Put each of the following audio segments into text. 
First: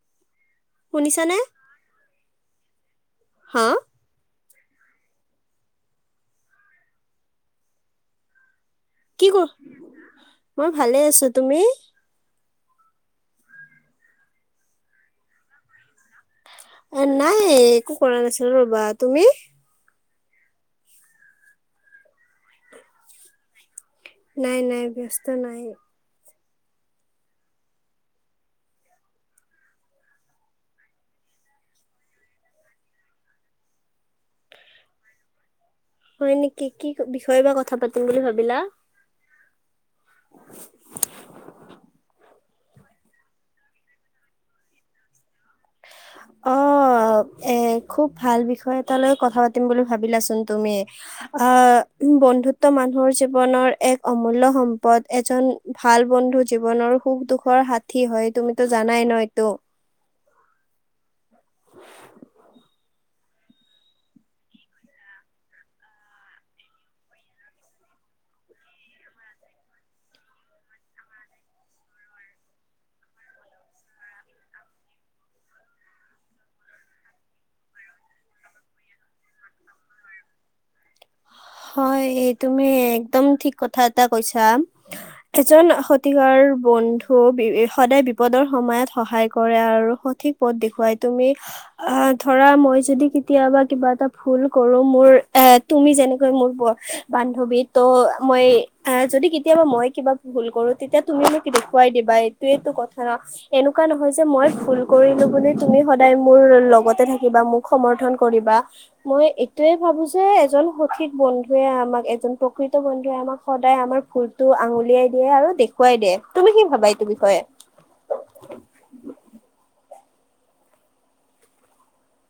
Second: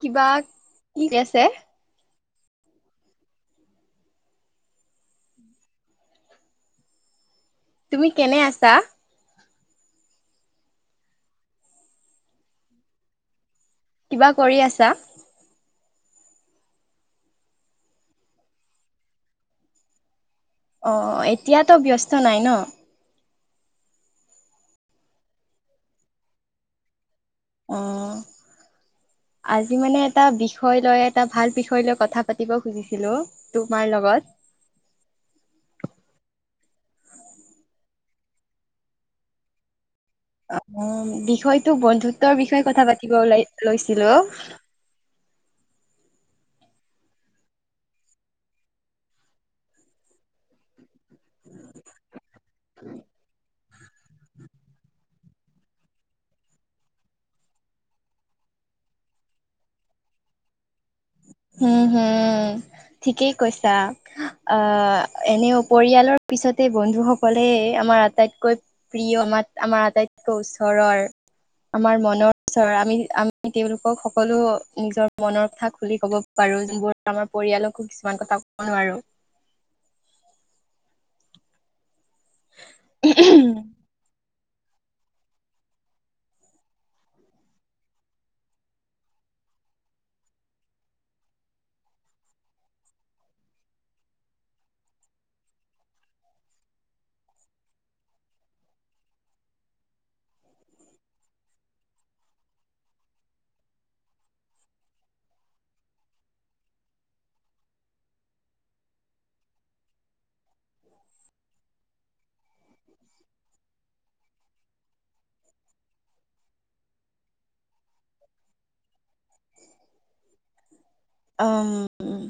কিবা কি শুনিছানে? আছে হা তুমি কেনে আছা কি মই ভালে আছো তুমি কিবা কৰি আছা এ নাই একো কৰা নাছিলো ৰবা তুমি অ এতিয়াতো ব্যস্ত নাই ন নাই নাই ব্যস্ত নাই অ আজি মানে এটা বিষয় লয় এটা ভাল বিষয় লৈ কথা পাতিব খুজিছিলো তোমাৰ লগত হয় নেকি? কি বিষয়ে বা কথা পাতিম বুলি ভাবিলা অ বিষয়টো বন্ধুত্বৰ বিষয় তাই কথা পাতিব ওলাই লৈছিলো অ এ খুব ভাল বিষয় এটালৈ কথা পাতিম বুলি ভাবিলাচোন তুমি। অ বন্ধুত্ব মানুহৰ জীৱনৰ এক অমূল্যয় সম্পদ এজন ভাল বন্ধু জীৱনৰ সুখ দুখৰ সাঠী হয়। তুমিতো জানাই ন এইতটো উম হম ঠিকেই কৈছা আহ এনেও পৰিয়ালৰ পিছতে বন্ধু সকলে আমাৰ আটাইতকৈ প্ৰিয় আম আমাৰ আটাইতকৈ ওচৰৰ আমাৰ মনৰ ওচৰ আমি আমি তেওঁলোকক সকলো নিজৰ মনৰ কথা খুলি ক'ব বাৰো যোনবোৰ আমাৰ পৰিয়ালকো কিছুমান কথা কব নোৱাৰো হয়। এই তুমি একদম ঠিক কথা এটা কৈছা এজন সঠিকাৰ বন্ধু সদায় বিপদৰ সময়ত সহায় কৰে আৰু সঠিক পথ দেখুৱাই তুমি আহ ধৰা মই যদি কেতিয়াবা কিবা এটা ভুল কৰোঁ মোৰ এ তুমি যেনে মোৰ বান্ধৱী ত মই আহ যদি কেতিয়াবা মই কিবা ভুল কৰোঁ তেতিয়া তুমি মোক দেখুৱাই দিবা এইটোয়েইটো কথা এনেকুৱা নহয় যে মই ভুল কৰিলোঁ বুলি তুমি সদায় মোৰ লগতে থাকিবা মোক সমৰ্থন কৰিবা মই এইটোয়ে ভাবো যে এজন সঠিক বন্ধুৱে আমাক এজন প্ৰকৃত বন্ধুৱে আমাক সদায় আমাৰ ভ ভুলটো আঙুলিয়াই দিয়ে আৰু দেখুৱাই দিয়ে তুমি কি ভাবা এইটো বিষয়ে আ উম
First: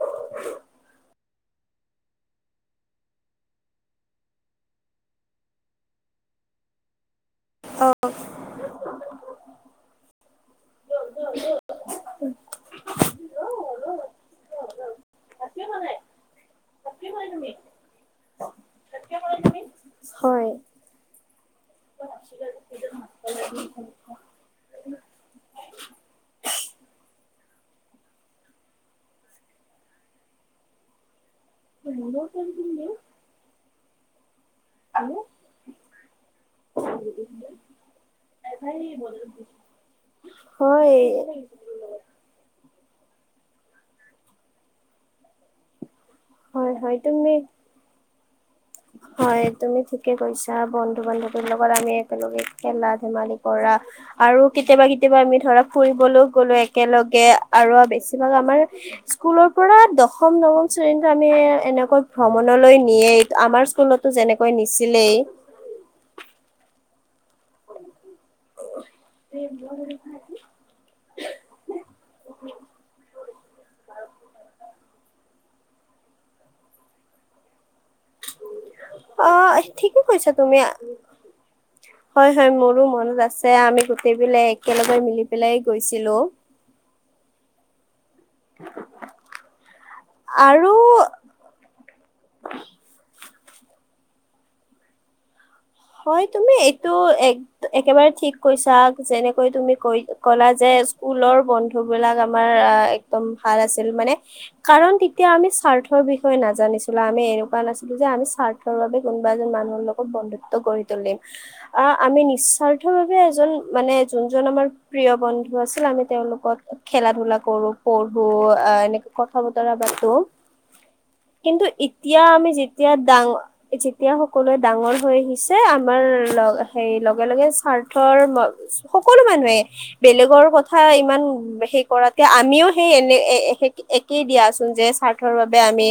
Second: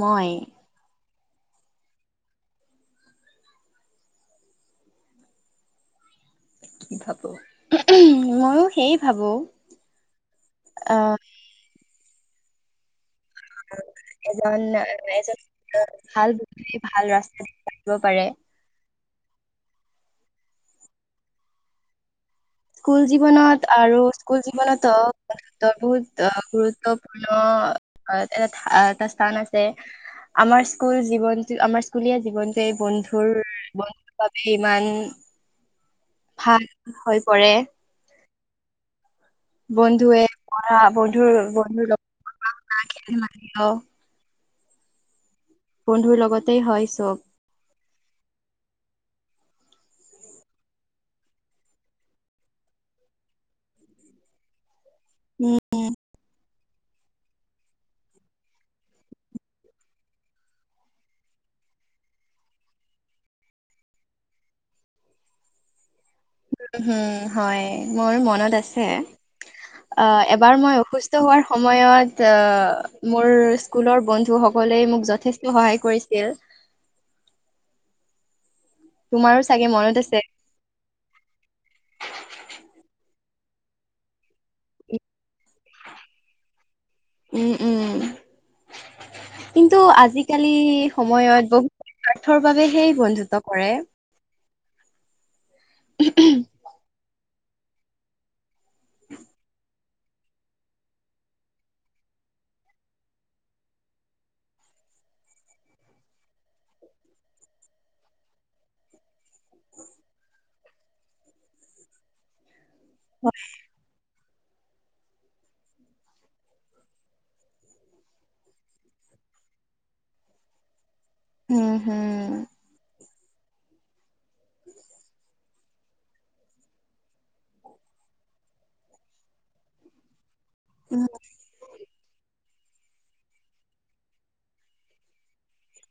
মই কি ভাৱ উমহ অ হো ময়ো সেই ভাবো আহ [unintelligible] এজন এজন অ ভাল বন্ধুৱে ভাল ৰাস্তা দেখুৱাই দিব পাৰে হয়। স্কুল জীৱনত আৰু স্কুল জীৱনতো বহুত গুৰুত্বপূৰ্ণ এটা এটা স্থান আছে আমাৰ স্কুল জীৱন আমাৰ স্কুলীয়া জীৱন যে এই বন্ধুৰ বন্ধু ইমান ভাল হয় এভাৰী বলো বন্ধুৱে পৰা বন্ধুৰ বন্ধুৰ লগত মাৰ [unintelligible] বন্ধুৰ লগতে হয় চব হয় তুমি ঠিকে কৈছা বন্ধু বান্ধৱীৰ লগত আমি একেলগে খেলা ধেমালি কৰা আৰু কেতিয়াবা কে কেতিয়াবা আমি উম ধৰা ফুৰিবলৈও গ'লে একেলগে আৰু বেছিভাগ আমাৰ স্কুলৰ পৰা দশম, নৱম শ্ৰেণীটো আমি এনেকৈ ভ্ৰমণলৈ নিয়ে। আমাৰ স্কুলতো যেনেকৈ নিছিলেই উম হোম হয় মোৰ মন মনত আছে আ এবাৰ মই অসুস্থ হোৱাৰ সময়ত আ মোৰ স্কুলৰ বন্ধুসকলে মোক যথেষ্ট যথেষ্ট সহায় কৰিছিল অ তোমাৰো চাগে মনত ঠিকে আছে কৈছা তুমি হয় হয় মোৰো মনত আছে। আমি গোটেই পেলাই একেলগে মিলি পেলাই গৈছিলো। উম উম কিন্তু আজিকালি আৰু সময়ত বহুত স্বাৰ্থৰ বাবেহে বন্ধুত্ব কৰে হয় তুমি এইটো এক একেবাৰে ঠিক কৈছা যেনেকৈ তুমি কৈ ক'লা যে স্কুলৰ বন্ধু বিলাক আমাৰ একদম ভাল আছিল মানে কাৰণ তেতিয়া আমি স্বাৰ্থৰ বিষয়ে নাজানিছিলোঁ আমি এনেকুৱা নাছিলোঁ যে আমি স্বাৰ্থৰ বাবে কোনোবা এজন মানুহৰ লগত বন্ধুত ত কৰি তুলিম আহ আমি নিশয় সকলোকে এজন মানে যোনজন আমাৰ প্ৰিয় বন্ধু আছিল আমি তেওঁলোকত খেলা ধূলা কৰোঁ পঢ়ো আহ এনেকে কথা বতৰা পাতো কিন্তু উম এতিয়া হম আমি যেতিয়া ডাঙ যেতিয়া সকলোৱে ডাঙৰ হৈ আহি আমাৰ সে লগে লগে স্বাৰ্থৰ সকলো মানুহে বেলেগৰ কথা উম ইমান হে কৰা তেয়া আমিও সেই এনে একেই দিয়াচোন যে স্বাৰ্থৰ বাবে আমি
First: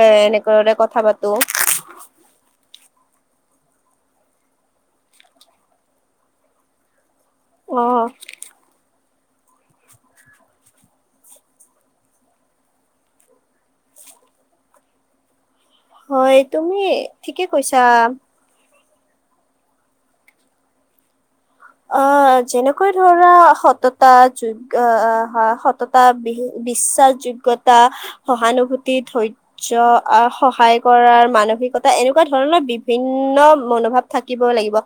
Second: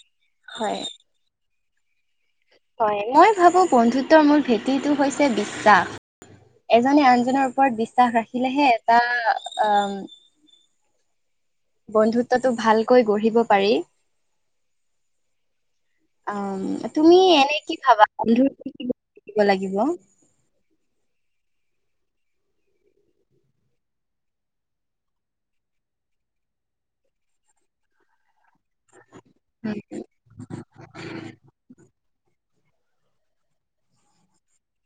এ এনেকৰে কথা পাতো [inaudible] হয় মই ভাবো বন্ধুত্বৰ মোৰ ভেটিটো হৈছে বিশ্বাস এজনী আন জনৰ অ ওপৰত বিশ্বাস ৰাখিলেহে এটা আহ বন্ধুত্বটো ভালকৈ গঢ়িব পাৰি হয় অ তুমি ঠিকে এনে কি কৈছা ভাবা বন্ধু লাগিব। আহ যেনেকৈ ধৰা সততা যোগ্ আহ সততা বিশ্বাস যোগ্যতা সহানুভূতি ধৈৰ্য্য সহায় কৰাৰ মানসিকতা এনেকুৱা ধ ধৰণৰ বিভিন্ন মনোভাৱ থাকিব লাগিব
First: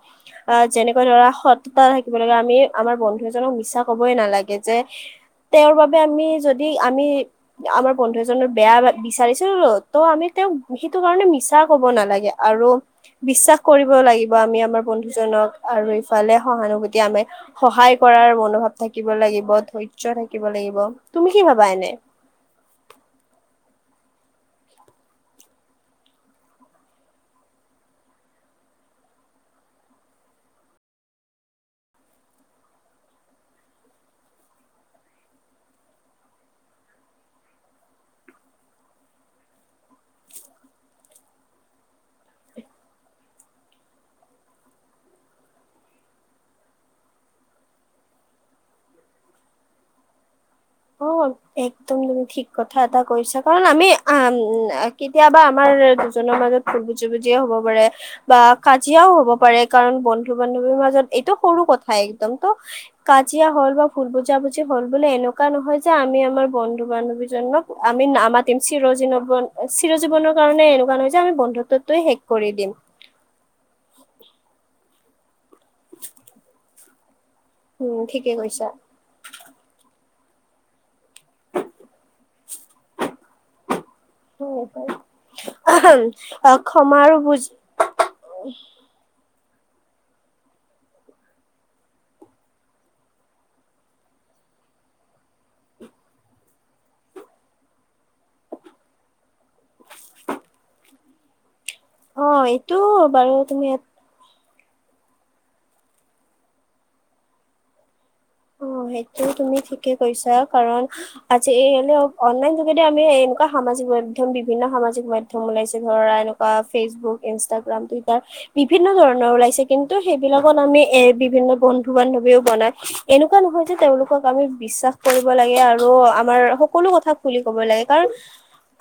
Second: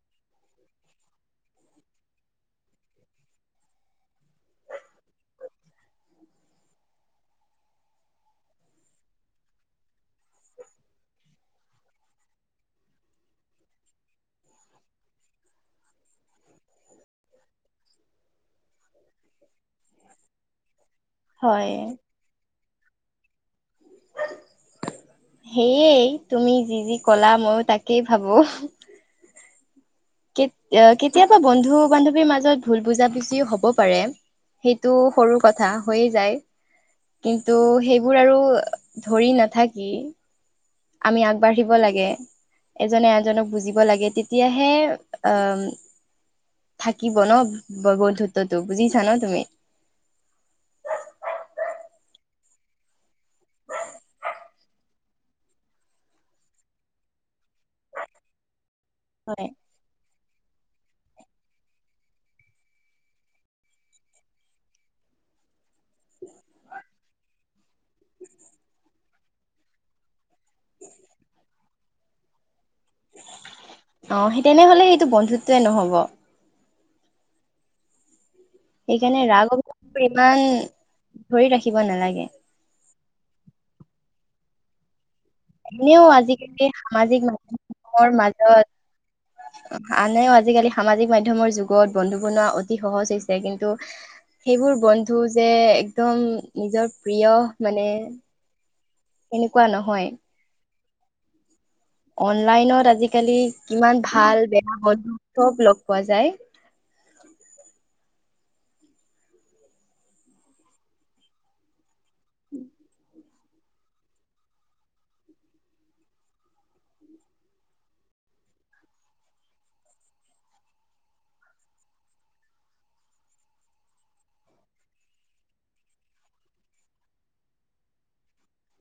আহ যেনেকৈ ধৰা স থাকিব লাগে আমি আমাৰ বন্ধু এজনক মিছা কবই নালাগে যে তেওঁৰ বাবে আমি যদি আমি আমাৰ বন্ধু এজনৰ বেয়া বিচাৰিছিলোো তো আমি তেওঁক সেইটো কাৰণে মিছা কব নালাগে আৰু বিশ্বাস কৰিব লাগিব আমি আমাৰ বন্ধুজনক আৰু ইফালে সহানুভূতি আমি সহায় কৰাৰ মনোভাৱ থাকিব লাগিব ধৰ্যয় থাকিব লাগিব তুমি কি ভাবা হয়। এনে সেয়ে তুমি যি যি কলা ময়ো তাকেই ভাবো। কে কেতিয়াবা বন্ধু বান্ধৱীৰ মাজত ভুল বুজাবুজি হব পাৰে সেইটো সৰু কথা হৈয়ে যায় কিন্তু সেইবোৰ আৰু ধৰি নাথাকি আমি আগবাঢ়িব লাগে এজনে এজনক বুজিব লাগে তেতিয়াহে আহ থাকিব ন বন্ধুত্বটো বুজিছা ন তুমি অ একদম তুমি ঠিক কথা এটা কৈছা কাৰণ আমি উ কেতিয়াবা আমাৰ দুজনৰ মাজত বুজ বুজিয় হব পাৰে বা কাজিয়াও হ'ব পাৰে কাৰণ বন্ধু বন্ধু বান্ধৱীৰ মাজত এইটো সৰু কথাই একদম ত কাজিয়া হ'ল বা ভুল বুজাবুজি হল বোলে এনেকুৱা কা নহয় যে আমি আমাৰ বন্ধু বান্ধৱীজনক আমি আমাৰ তিমচি ৰজ ন চিৰ জীৱনক কাৰণে এনেকুৱা নহয় যে আমি বন্ধুত্বত ত শেষ কৰি দিম অ সেই তেনেহলে সেইটো বন্ধুত্বয়ে নহব উম ঠিক [unintelligible] ইমান ধৰি ৰাখিব নালাগে [unintelligible] আহাম, এনেও অ', আজিকালি ক্ষমা আৰু সামাজিক বুজ মাধমৰ মাজত আনেও আজিকালি সামাজিক মাধ্য়মৰ যুগত বন্ধু বনোৱা অতি সহজ হৈছে কিন্তু সেইবোৰ বন্ধু যে একদম নিজৰ প্ৰিয় মানে এনেকুৱা নহয় অ', এইটো অনলাইনত বাৰু আজিকালি তুমি এটা কিমান ভাল বে বন্ধু চব লগ পোৱা যায় অ সেইটো তুমি ঠিকে কৈইছা কাৰণ আজি এই অ অনলাইন যোগেদি আমি সামাজিক মাধ্যম বিভিন্ন সামাজিক মাধ্যম ওলাইছে ধৰা এনেকুৱা ফেচবুক ইনষ্টাগ্ৰাম টুইটাৰ বিভিন্ন ধৰণৰ ওলাইছে কিন্তু সেইবিলাকত আমি এ বিভিন্ন বন্ধু বান্ধৱীও বনাই এনেকুৱা নহয় যে তেওঁলোকক আমি বিশ্বাস কৰিব লাগে আৰু আমাৰ সকলো কথা খুলি ক'ব লাগে কাৰণ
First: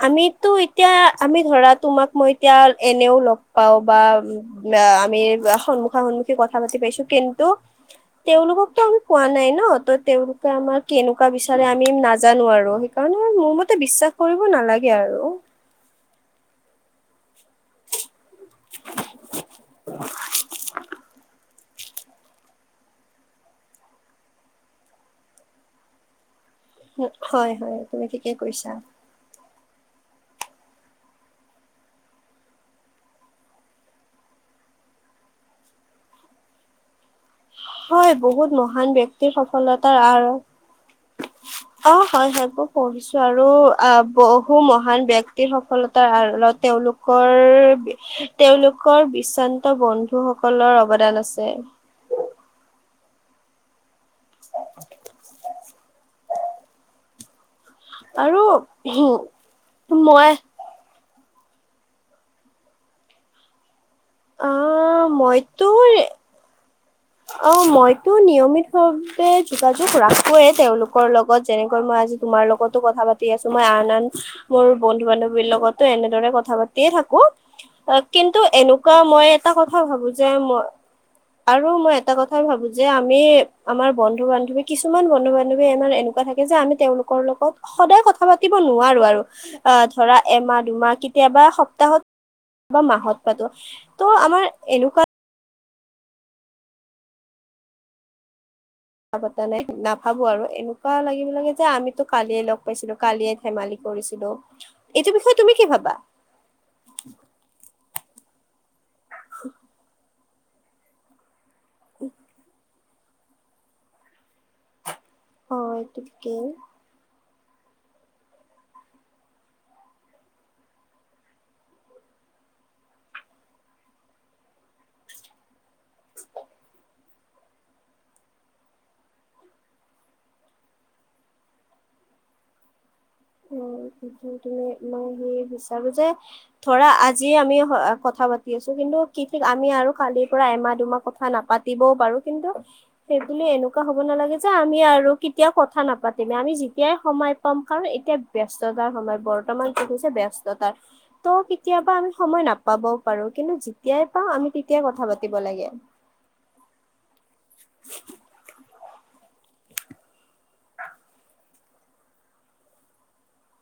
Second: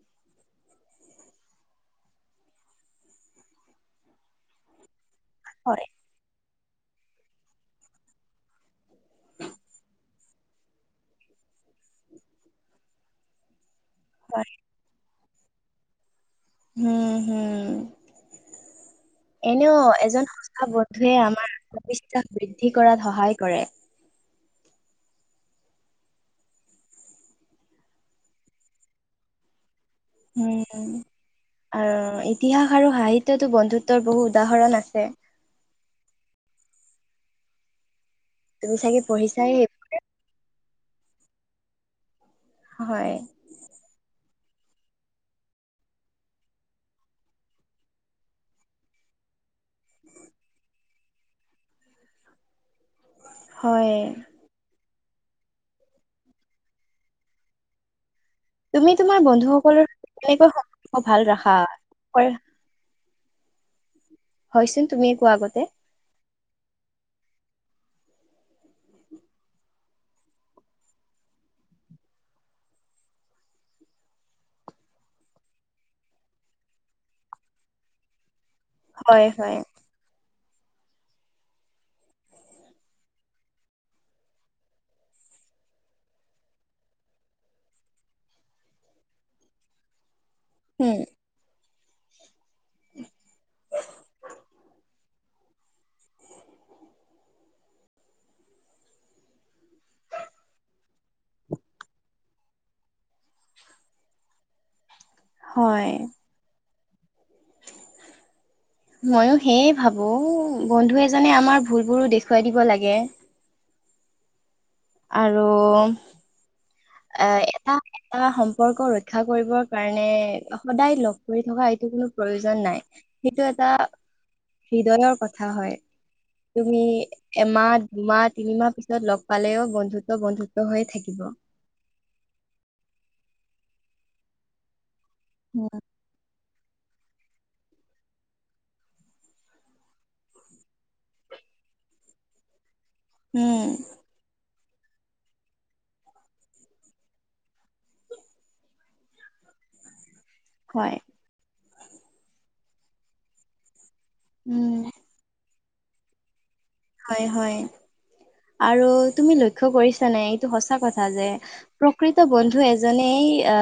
আমিতো এতিয়া আমি ধৰা তোমাক মই এতিয়া এনেও লগ পাওঁ বা বা হয় সন্মুখা সন্মুখী কথা ভালকে পাইছো কিন্তু তেওঁলোককতো আমি কোৱা নাই ন ত তেওঁলোকে আমাৰ কেনেকুৱা বিচাৰে আমি নাজানো আৰু সেইকাৰণে মোৰ মতে বিশ্বাস কৰিব হয়। নালাগে আৰু উম উম এনেও এজন সঁচা বন্ধুৱে আমাৰ আ বিশ্বাস বৃদ্ধি কৰাত সহায় কৰে। হয় হয় তুমি ঠিকে কৈছা উম আৰু ইতিহাস আৰু সাহিত্যতো বন্ধুত্বৰ বহু উদাহৰণ আছে। [inaudible] হয় বহুত তুমি মহান চাগে ব্যক্তিৰ পঢ়িছাই সেইবোৰ। সফলতাৰ আৰু অহঁ হয় হয় মউ হয়, পঢ়িছো আৰু আ ব বহু মহান ব্যক্তিৰ সফলতাৰ আঁৰত তেওঁলোকৰ তেওঁলোকৰ বিশান্ত বন্ধুসকলৰ অৱদান আছে। হয়। [inaudible] তুমি তোমাৰ বন্ধু সকলৰ মই কেনেকৈ সম্পৰ্ক ভাল ৰাখা। [unintelligible] হয়চোন আহ তুমি কোৱা আগতে। মইতো অ মইতো নিয়মিত ভাৱে যোগাযোগ ৰাখোয়েই তেওঁলোকৰ লগত যেনেকৈ মই আজি তোমাৰ লগতো কথা পাতি আছো মই আন আন মোৰ বন্ধু বান্ধৱীৰ লগতো এনেদৰে কথা পাতিয়ে থাকো কিন্তু টো এনেকুৱা হয়, মই এটা হয়, কথা ভাবো যে মই আৰু মই এটা কথা ভাবো যে আমি আমাৰ বন্ধু বান্ধৱী কিছুমান বন্ধু বান্ধৱী ইমান এনেকুৱা থাকে যে আমি তেওঁলোকৰ লগত সদায় কথা পাতিব নোৱাৰো আৰু অ ধৰা এমাহ দুমাহ উম, কেতিয়াবা সপ্তাহত বা মাহত পাতো ত' আমাৰ এনেকুৱা কথা পতা নাই নাভাবো আৰু এনেকুৱা লাগিব লাগে যে আমিতো কালিয়ে লগ পাইছিলো কালিয়ে ধেমালি কৰিছিলো। এইটো বিষয়ে তুমি কি হয়। ভাবা [inaudible] মইও সেয়ে ভাবো বন্ধু এজনে আমাৰ ভুলবোৰো দেখুৱাই দিব লাগে [unintelligible] আৰু অ এইটো ঠিকেই এ এটা এটা সম্পৰ্ক ৰক্ষা কৰিবৰ কাৰণে সদায় লগ কৰি থকা এইটো কোনো প্ৰয়োজন নাই সেইটো এটা হৃদয়ৰ কথা হয়। তুমি এমাহ, দুমাহ, তিনিমাহ পিছত লগ পালেও বন্ধুত্ব, বন্ধুত্ব হৈয়ে থাকিব। অ [unintelligible] তুমি মই সেই বিচাৰো যে ধৰা আজ যি আমি কথা পাতি আছো কিন্তু কি ঠিক আমি আৰু কালিৰ পৰা এমাহ দুমাহ কথা নাপাতিবও পাৰো কিন্ত সেইবুলি উম, এনেকুৱা হ'ব নালাগে যে আমি আৰু কেতিয়াও কথা নাপাতিমে আমি যেতিয়াই সময় পাম কাৰণ এটি এতিয়া ব্যস্ততাৰ সময়। বৰ্তমান দেখিছে ব্যস্ত হয়। ত' কেতিয়াবা আমি সময় নাপা পাবও পাৰো কিন্তু যেত তেতিয়াই পাওঁ আমি তেতিয়াই উম, কথা পাতিব লাগে। হয়, হয়। আৰু তুমি লক্ষ্য কৰিছা নাই? এইটো সঁচা কথা যে প্ৰকৃত বন্ধু এজনেই আ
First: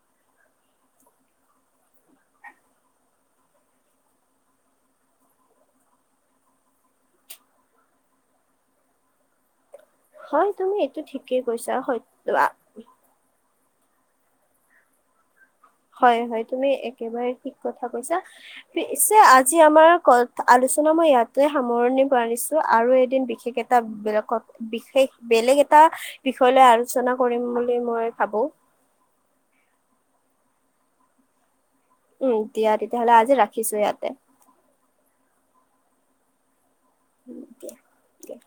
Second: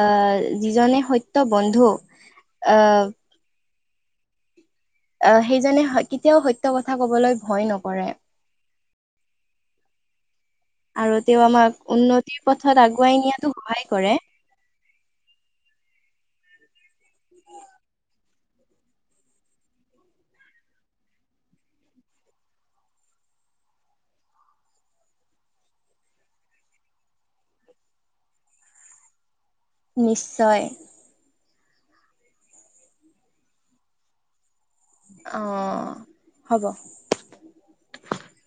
যিজনে সত্য বন্ধু আ আ সেইজনে কেতিয়াও সত্য কথা কবলৈ ভয় নকৰে। হয় তুমি এইটো আৰু ঠিকেই তেওঁ কৈছা আমাক উন্নতিৰ সত্য পথত আগুৱাই নিয়া টো সহায় কৰে। হয়, হয়। তুমি এক একেবাৰে ঠিক কথা কৈছা পিছে আজি আমাৰ ক আলোচনা মই ইয়াতে সামৰণি মাৰিছো আৰু এদিন বিশেষ এটা বেলেগ বিশেষ বেলেগ এটা বিষয় লৈ আলোচনা কৰিম বুলি মই ভাবো। নিশ্চয়। উম, দিয়া তেতিয়াহলে আজি ৰাখিছো ইয়াতে। অ, হ'ব। ও দিয়া, দিয়া।